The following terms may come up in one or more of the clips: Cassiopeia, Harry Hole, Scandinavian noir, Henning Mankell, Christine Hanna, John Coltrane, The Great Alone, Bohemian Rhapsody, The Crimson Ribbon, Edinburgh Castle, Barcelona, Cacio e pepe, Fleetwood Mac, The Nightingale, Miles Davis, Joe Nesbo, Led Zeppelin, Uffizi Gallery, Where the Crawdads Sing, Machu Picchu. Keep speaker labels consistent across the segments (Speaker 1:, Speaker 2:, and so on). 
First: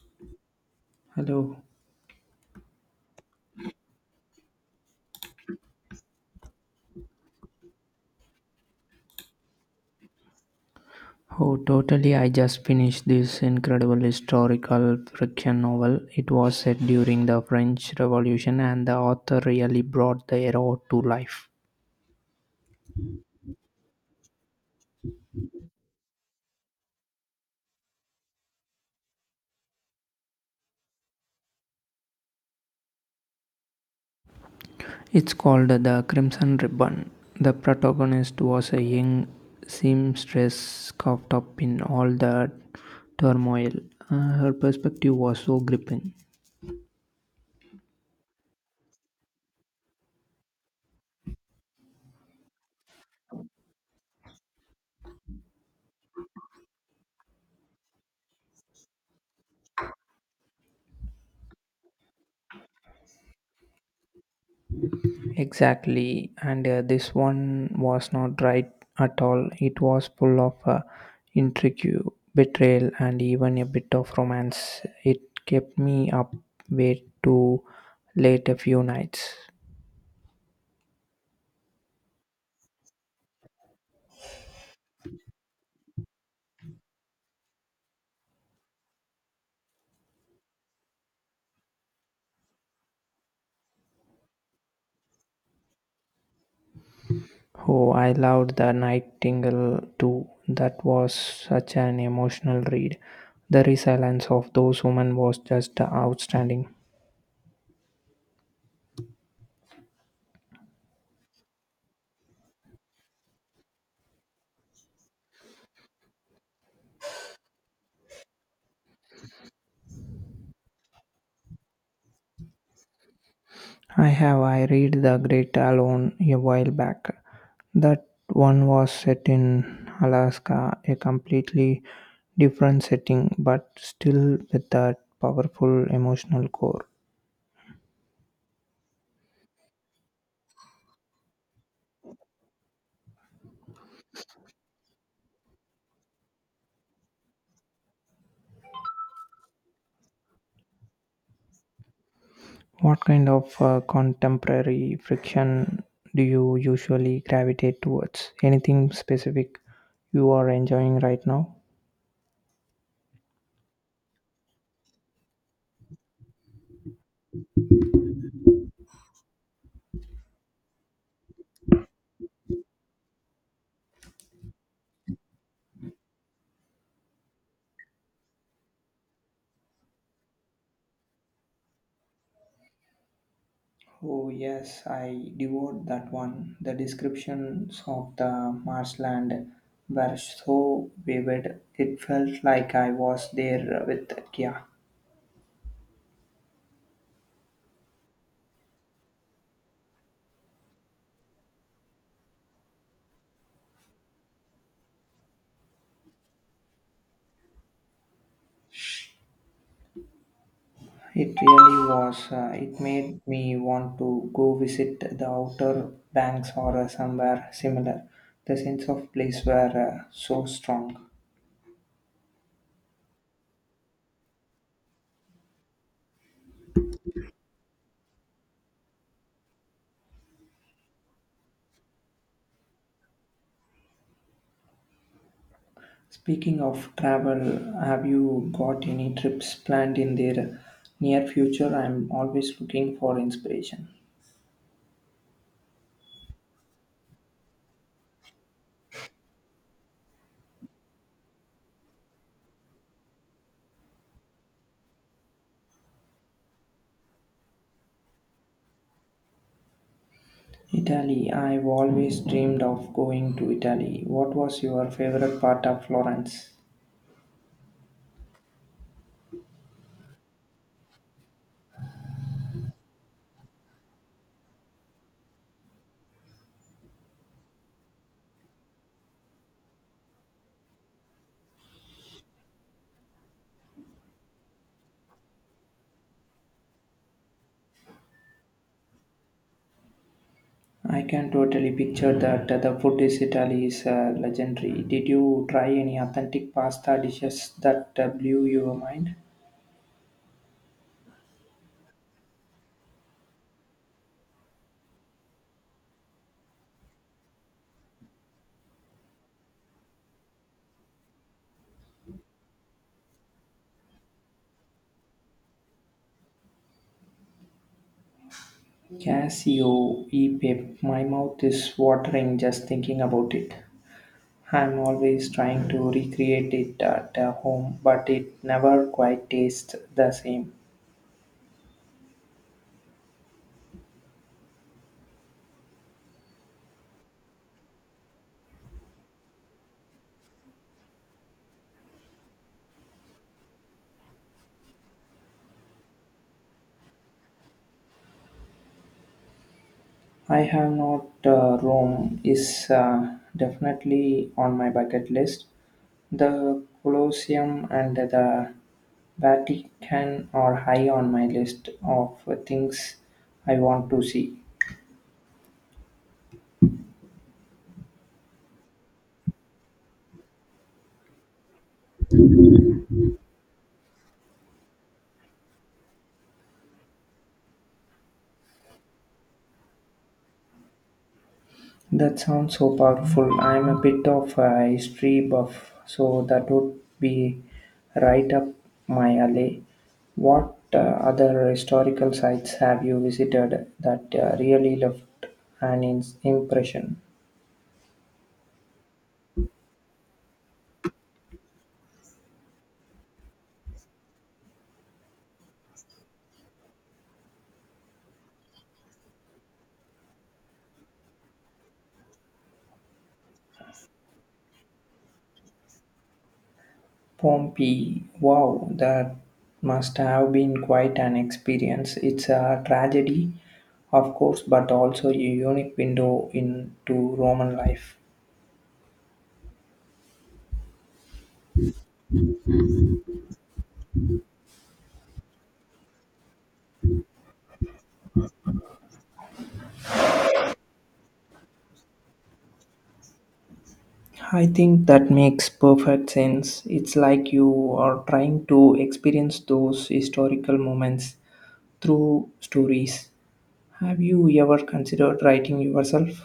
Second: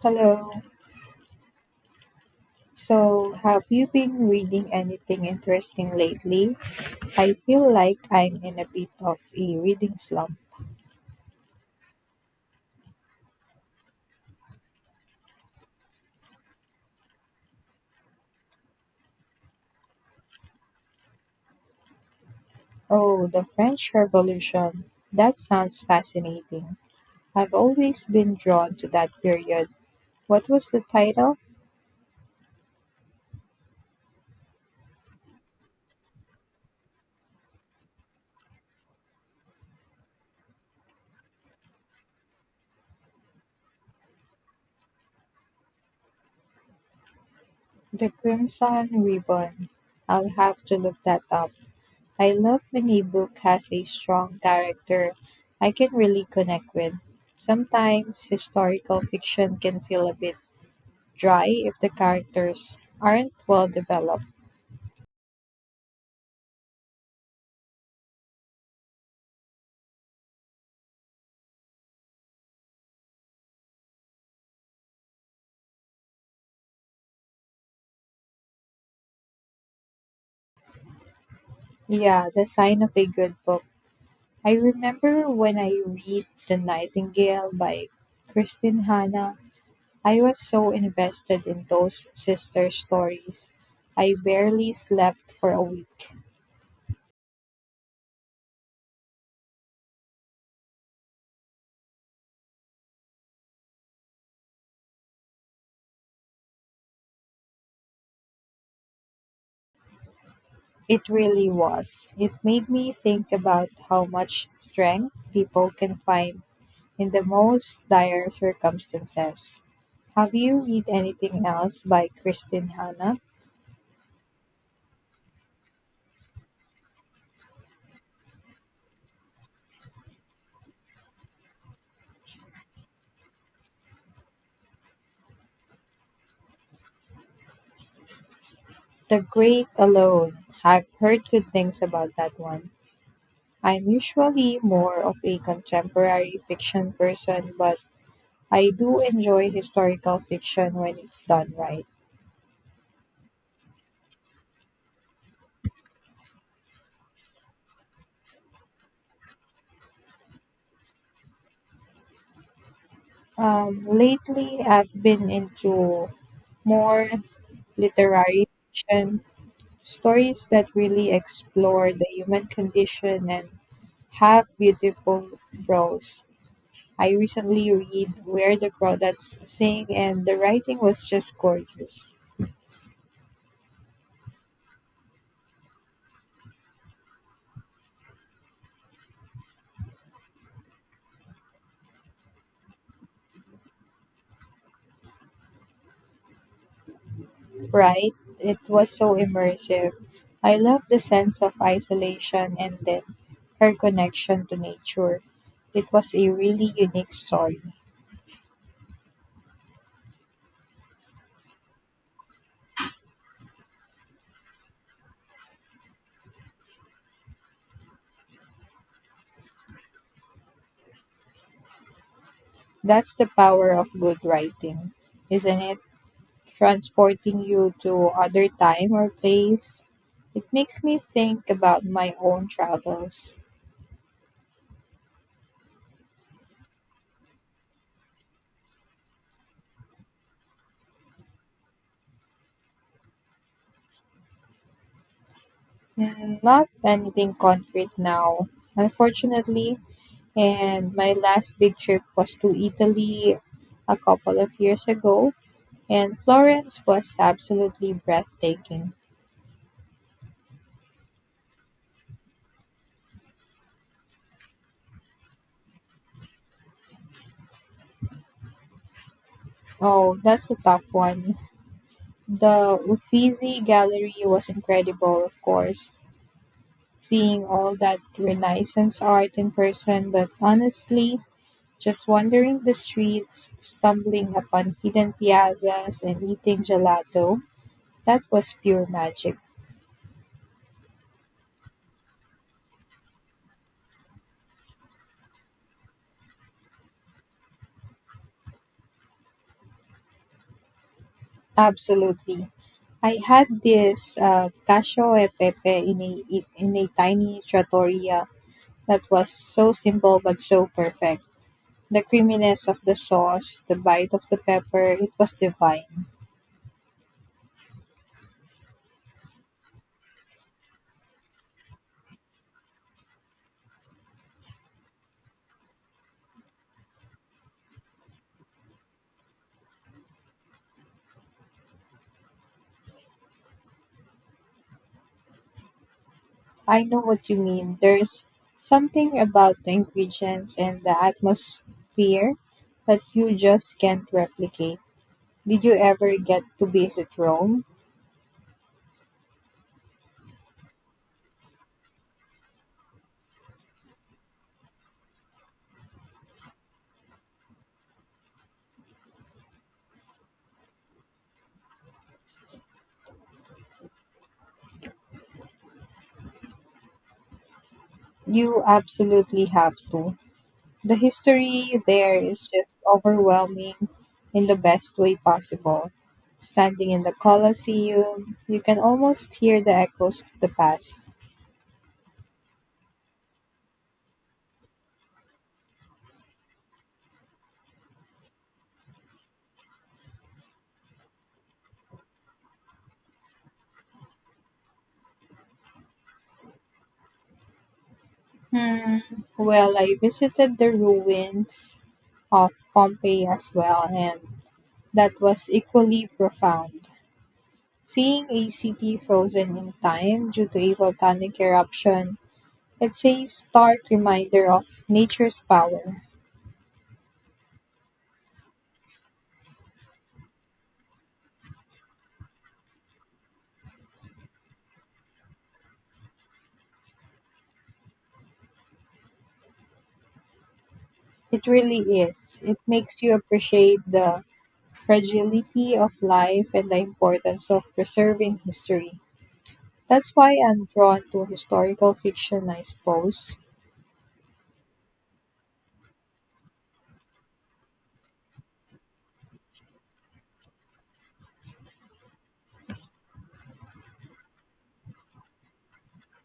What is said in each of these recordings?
Speaker 1: Hello.
Speaker 2: Hello.
Speaker 1: So, have you been reading anything interesting lately? I feel like I'm in a bit of a reading slump.
Speaker 2: Oh, totally. I just finished this incredible historical fiction novel. It was set during the French Revolution, and the author really brought the era to life.
Speaker 1: Oh, the French Revolution. That sounds fascinating. I've always been drawn to that period. What was the title?
Speaker 2: It's called The Crimson Ribbon. The protagonist was a young seamstress caught up in all the turmoil. Her perspective was so gripping.
Speaker 1: The Crimson Ribbon. I'll have to look that up. I love when a book has a strong character I can really connect with. Sometimes historical fiction can feel a bit dry if the characters aren't well developed.
Speaker 2: Exactly, and this one was not right at all. It was full of intrigue, betrayal, and even a bit of romance. It kept me up way too late a few nights.
Speaker 1: Yeah, the sign of a good book. I remember when I read The Nightingale by Christine Hanna, I was so invested in those sister stories. I barely slept for a week.
Speaker 2: Oh, I loved The Nightingale too. That was such an emotional read. The resilience of those women was just outstanding.
Speaker 1: It really was. It made me think about how much strength people can find in the most dire circumstances. Have you read anything else by Christine Hanna?
Speaker 2: I have. I read The Great Alone a while back. That one was set in Alaska, a completely different setting, but still with that powerful emotional core.
Speaker 1: The Great Alone. I've heard good things about that one. I'm usually more of a contemporary fiction person, but I do enjoy historical fiction when it's done right.
Speaker 2: What kind of contemporary friction do you usually gravitate towards? Anything specific you are enjoying right now?
Speaker 1: Lately, I've been into more literary fiction, stories that really explore the human condition and have beautiful prose. I recently read Where the Crawdads Sing, and the writing was just gorgeous.
Speaker 2: Oh, yes, I devoured that one. The descriptions of the marshland were so vivid. It felt like I was there with Kia.
Speaker 1: Right? It was so immersive. I loved the sense of isolation and then her connection to nature. It was a really unique story.
Speaker 2: It really was. It made me want to go visit the outer banks or somewhere similar. The sense of place were so strong.
Speaker 1: That's the power of good writing, isn't it? Transporting you to other time or place. It makes me think about my own travels.
Speaker 2: Speaking of travel, have you got any trips planned in the near future? I'm always looking for inspiration.
Speaker 1: Not anything concrete now, unfortunately. And my last big trip was to Italy a couple of years ago. And Florence was absolutely breathtaking.
Speaker 2: Italy. I've always dreamed of going to Italy. What was your favorite part of Florence?
Speaker 1: Oh, that's a tough one. The Uffizi Gallery was incredible, of course, seeing all that Renaissance art in person, but honestly, just wandering the streets, stumbling upon hidden piazzas, and eating gelato, that was pure magic.
Speaker 2: I can totally picture that the food is Italy is legendary. Did you try any authentic pasta dishes that blew your mind?
Speaker 1: Absolutely. I had this cacio e pepe in a tiny trattoria. That was so simple but so perfect. The creaminess of the sauce, the bite of the pepper, it was divine.
Speaker 2: Casio e pepe. My mouth is watering just thinking about it. I'm always trying to recreate it at home, but it never quite tastes the same.
Speaker 1: I know what you mean. There's something about the ingredients and the atmosphere that you just can't replicate. Did you ever get to visit Rome?
Speaker 2: I have not. Rome is definitely on my bucket list. The Colosseum and the Vatican are high on my list of things I want to see.
Speaker 1: You absolutely have to. The history there is just overwhelming in the best way possible. Standing in the Colosseum, you can almost hear the echoes of the past.
Speaker 2: That sounds so powerful. I'm a bit of a history buff, so that would be right up my alley. What other historical sites have you visited that really left impression?
Speaker 1: Hmm. Well, I visited the ruins of Pompeii as well, and that was equally profound. Seeing a city frozen in time due to a volcanic eruption, it's a stark reminder of nature's power.
Speaker 2: Pompey. Wow, that must have been quite an experience. It's a tragedy, of course, but also a unique window into Roman life.
Speaker 1: It really is. It makes you appreciate the fragility of life and the importance of preserving history. That's why I'm drawn to historical fiction, I suppose.
Speaker 2: I think that makes perfect sense. It's like you are trying to experience those historical moments through stories. Have you ever considered writing yourself?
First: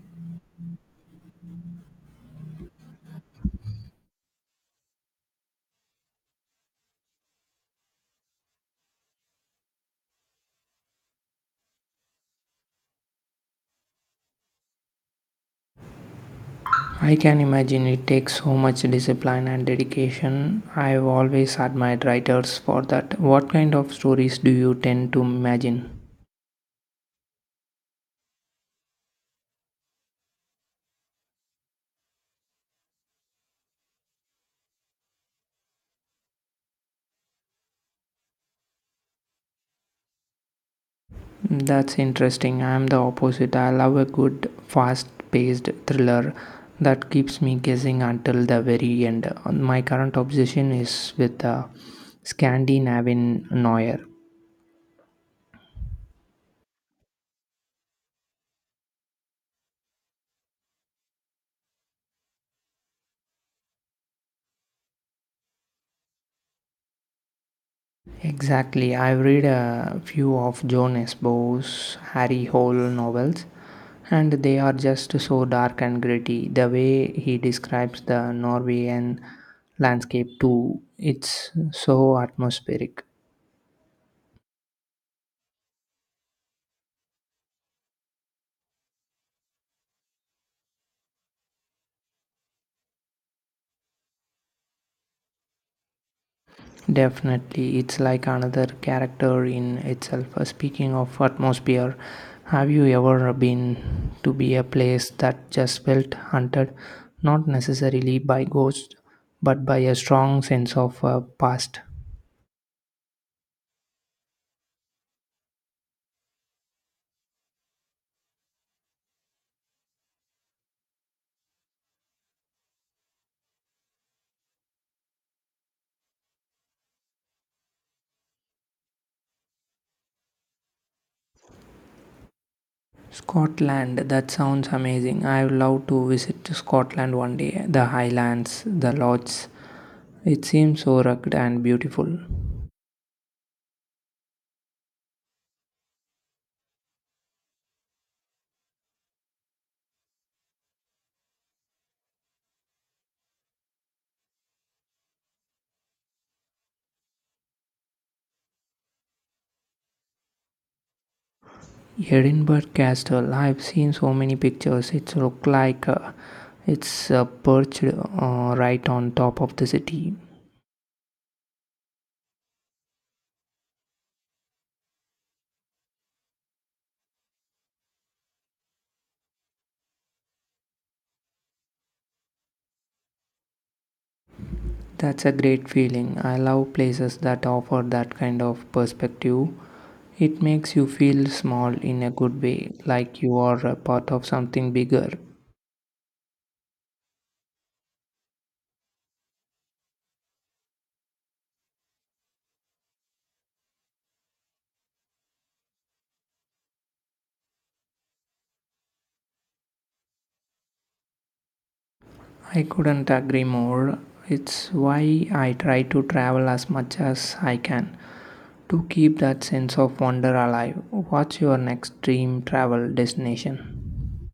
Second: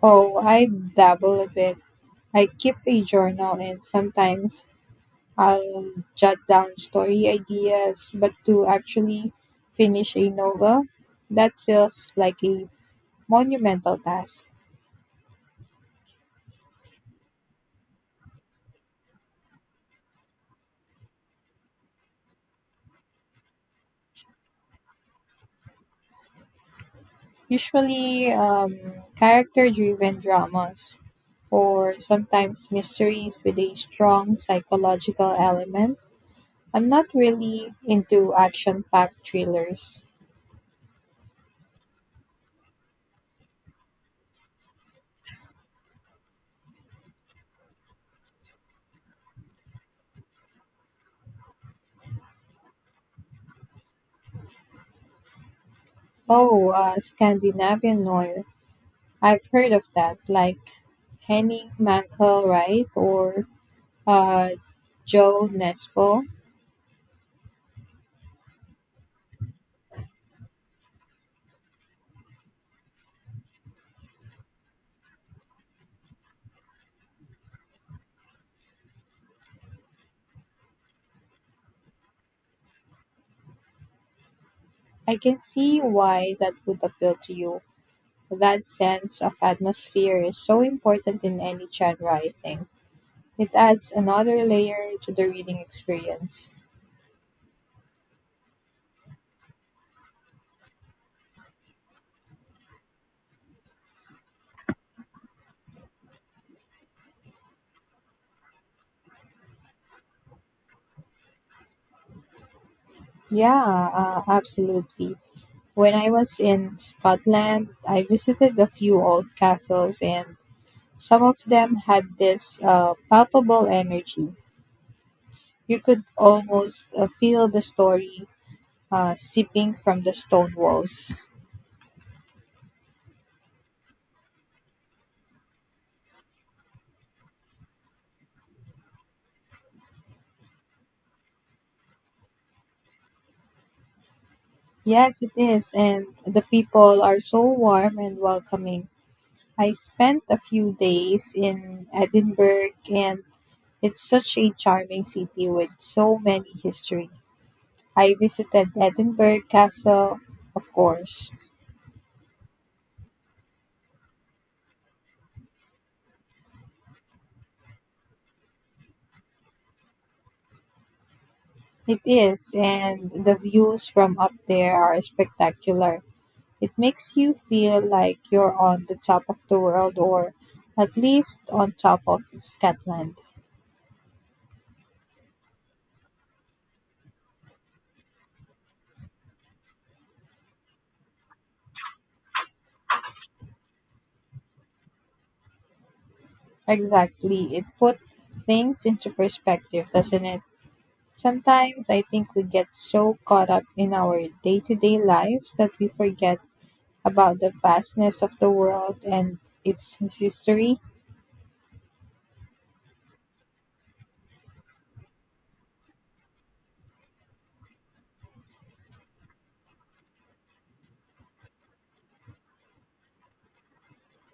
Speaker 1: Oh, I dabble a bit. I keep a journal and sometimes I'll jot down story ideas, but to actually finish a novel, that feels like a monumental task.
Speaker 2: I can imagine it takes so much discipline and dedication. I've always admired writers for that. What kind of stories do you tend to imagine?
Speaker 1: Usually character driven dramas or sometimes mysteries with a strong psychological element. I'm not really into action packed thrillers.
Speaker 2: That's interesting. I'm the opposite. I love a good, fast paced thriller that keeps me guessing until the very end. My current obsession is with Scandinavian noir.
Speaker 1: Oh, Scandinavian noir. I've heard of that, like Henning Mankell, right? Or uh, Joe Nesbo.
Speaker 2: Exactly. I've read a few of John S. Bowe's Harry Hole novels, and they are just so dark and gritty. The way he describes the Norwegian landscape, too, it's so atmospheric.
Speaker 1: I can see why that would appeal to you. That sense of atmosphere is so important in any genre, I think. It adds another layer to the reading experience.
Speaker 2: Definitely, it's like another character in itself. Speaking of atmosphere, have you ever been to be a place that just felt haunted, not necessarily by ghosts, but by a strong sense of past?
Speaker 1: Yeah, absolutely. When I was in Scotland, I visited a few old castles, and some of them had this palpable energy. You could almost feel the story seeping from the stone walls.
Speaker 2: Scotland, that sounds amazing. I would love to visit Scotland one day. The Highlands, the Lodges. It seems so rugged and beautiful.
Speaker 1: Yes, it is, and the people are so warm and welcoming. I spent a few days in Edinburgh, and it's such a charming city with so many history. I visited Edinburgh Castle, of course.
Speaker 2: Edinburgh Castle. I've seen so many pictures. It's look like it's perched right on top of the city.
Speaker 1: It is, and the views from up there are spectacular. It makes you feel like you're on the top of the world, or at least on top of Scotland.
Speaker 2: That's a great feeling. I love places that offer that kind of perspective. It makes you feel small in a good way, like you are a part of something bigger.
Speaker 1: Exactly. It put things into perspective, doesn't it? Sometimes I think we get so caught up in our day to day lives that we forget about the vastness of the world and its history.
Speaker 2: I couldn't agree more. It's why I try to travel as much as I can to keep that sense of wonder alive. What's your next dream travel destination?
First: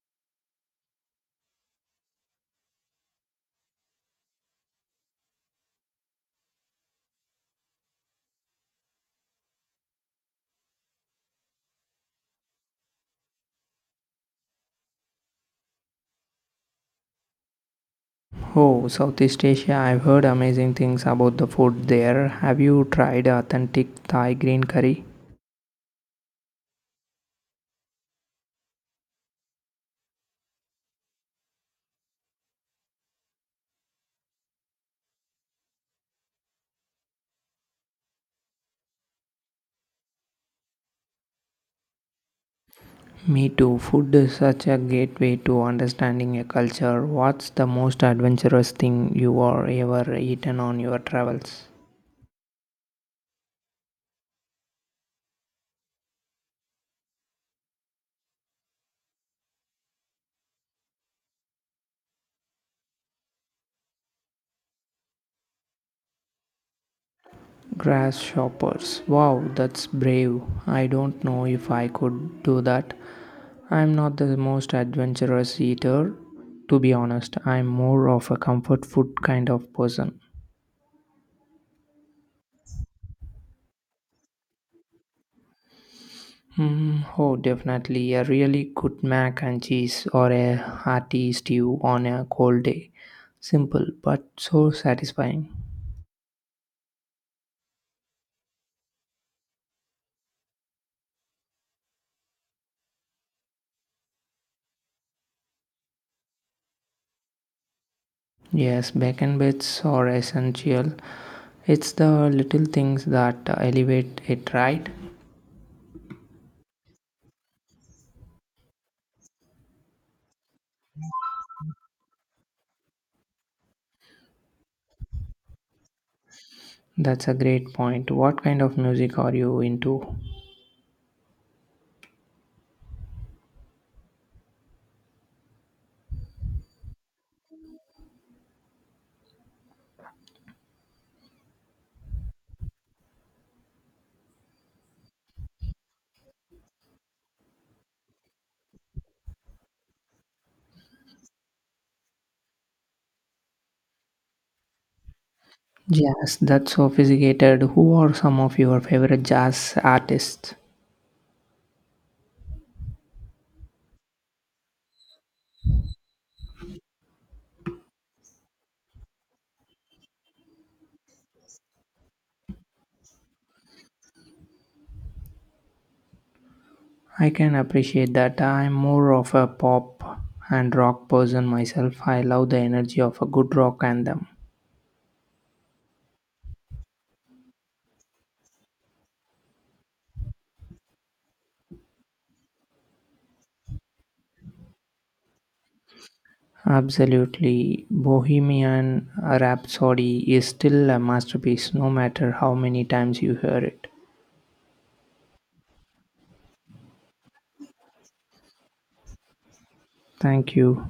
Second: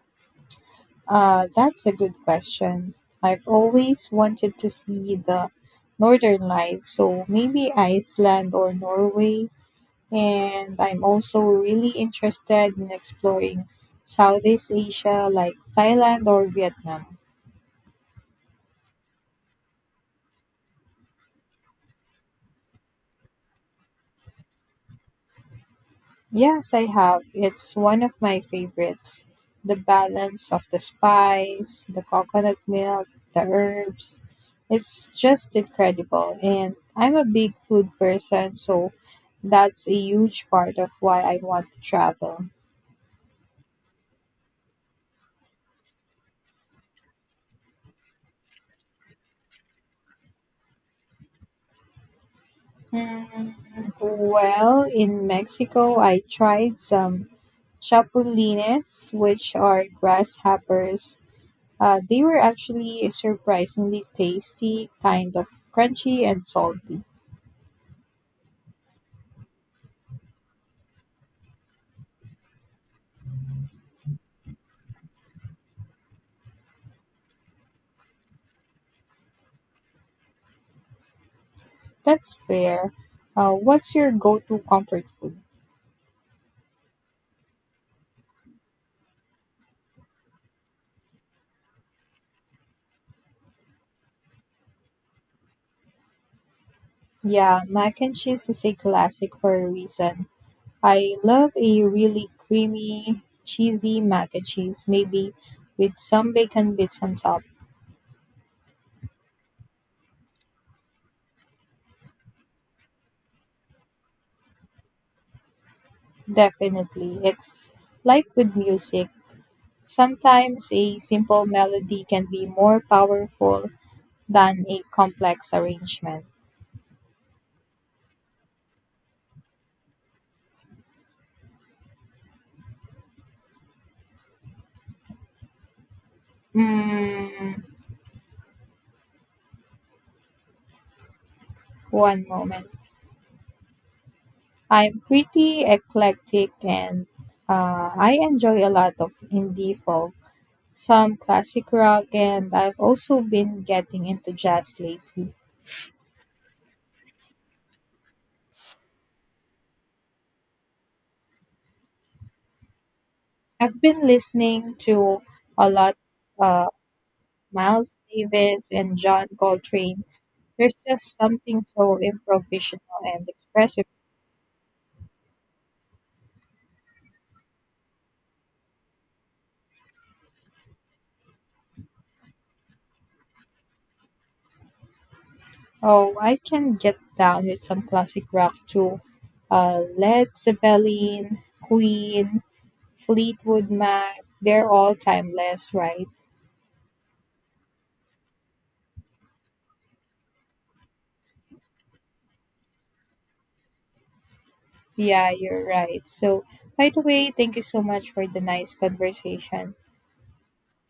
Speaker 1: That's a good question. I've always wanted to see the northern lights, so maybe Iceland or Norway. And I'm also really interested in exploring Southeast Asia, like Thailand or Vietnam.
Speaker 2: Oh, Southeast Asia, I've heard amazing things about the food there. Have you tried authentic Thai green curry?
Speaker 1: Yes, I have. It's one of my favorites. The balance of the spice, the coconut milk, the herbs. It's just incredible. And I'm a big food person, so that's a huge part of why I want to travel.
Speaker 2: Me too. Food is such a gateway to understanding a culture. What's the most adventurous thing you are ever eaten on your travels?
Speaker 1: Hmm. Well, in Mexico, I tried some chapulines, which are grasshoppers. They were actually surprisingly tasty, kind of crunchy and salty.
Speaker 2: Grasshoppers. Wow, that's brave. I don't know if I could do that. I'm not the most adventurous eater, to be honest. I'm more of a comfort food kind of person.
Speaker 1: That's fair. What's your go to comfort food?
Speaker 2: Mm, oh, definitely. A really good mac and cheese or a hearty stew on a cold day. Simple, but so satisfying.
Speaker 1: Yeah, mac and cheese is a classic for a reason. I love a really creamy, cheesy mac and cheese, maybe with some bacon bits on top.
Speaker 2: Yes, bacon bits are essential. It's the little things that elevate it, right?
Speaker 1: Definitely. It's like with music. Sometimes a simple melody can be more powerful than a complex arrangement.
Speaker 2: That's a great point. What kind of music are you into?
Speaker 1: Mm, One moment. I'm pretty eclectic, and I enjoy a lot of indie folk, some classic rock, and I've also been getting into jazz lately.
Speaker 2: Jazz, that's sophisticated. Who are some of your favorite jazz artists?
Speaker 1: I've been listening to a lot uh, Miles Davis and John Coltrane. There's just something so improvisational and expressive.
Speaker 2: I can appreciate that. I'm more of a pop and rock person myself. I love the energy of a good rock anthem.
Speaker 1: Oh, I can get down with some classic rock too. Led Zeppelin, Queen, Fleetwood Mac, they're all timeless, right?
Speaker 2: Absolutely. Bohemian Rhapsody is still a masterpiece, no matter how many times you hear it.
Speaker 1: Yeah, you're right. So, by the way, thank you so much for the nice conversation.
Speaker 2: Thank you.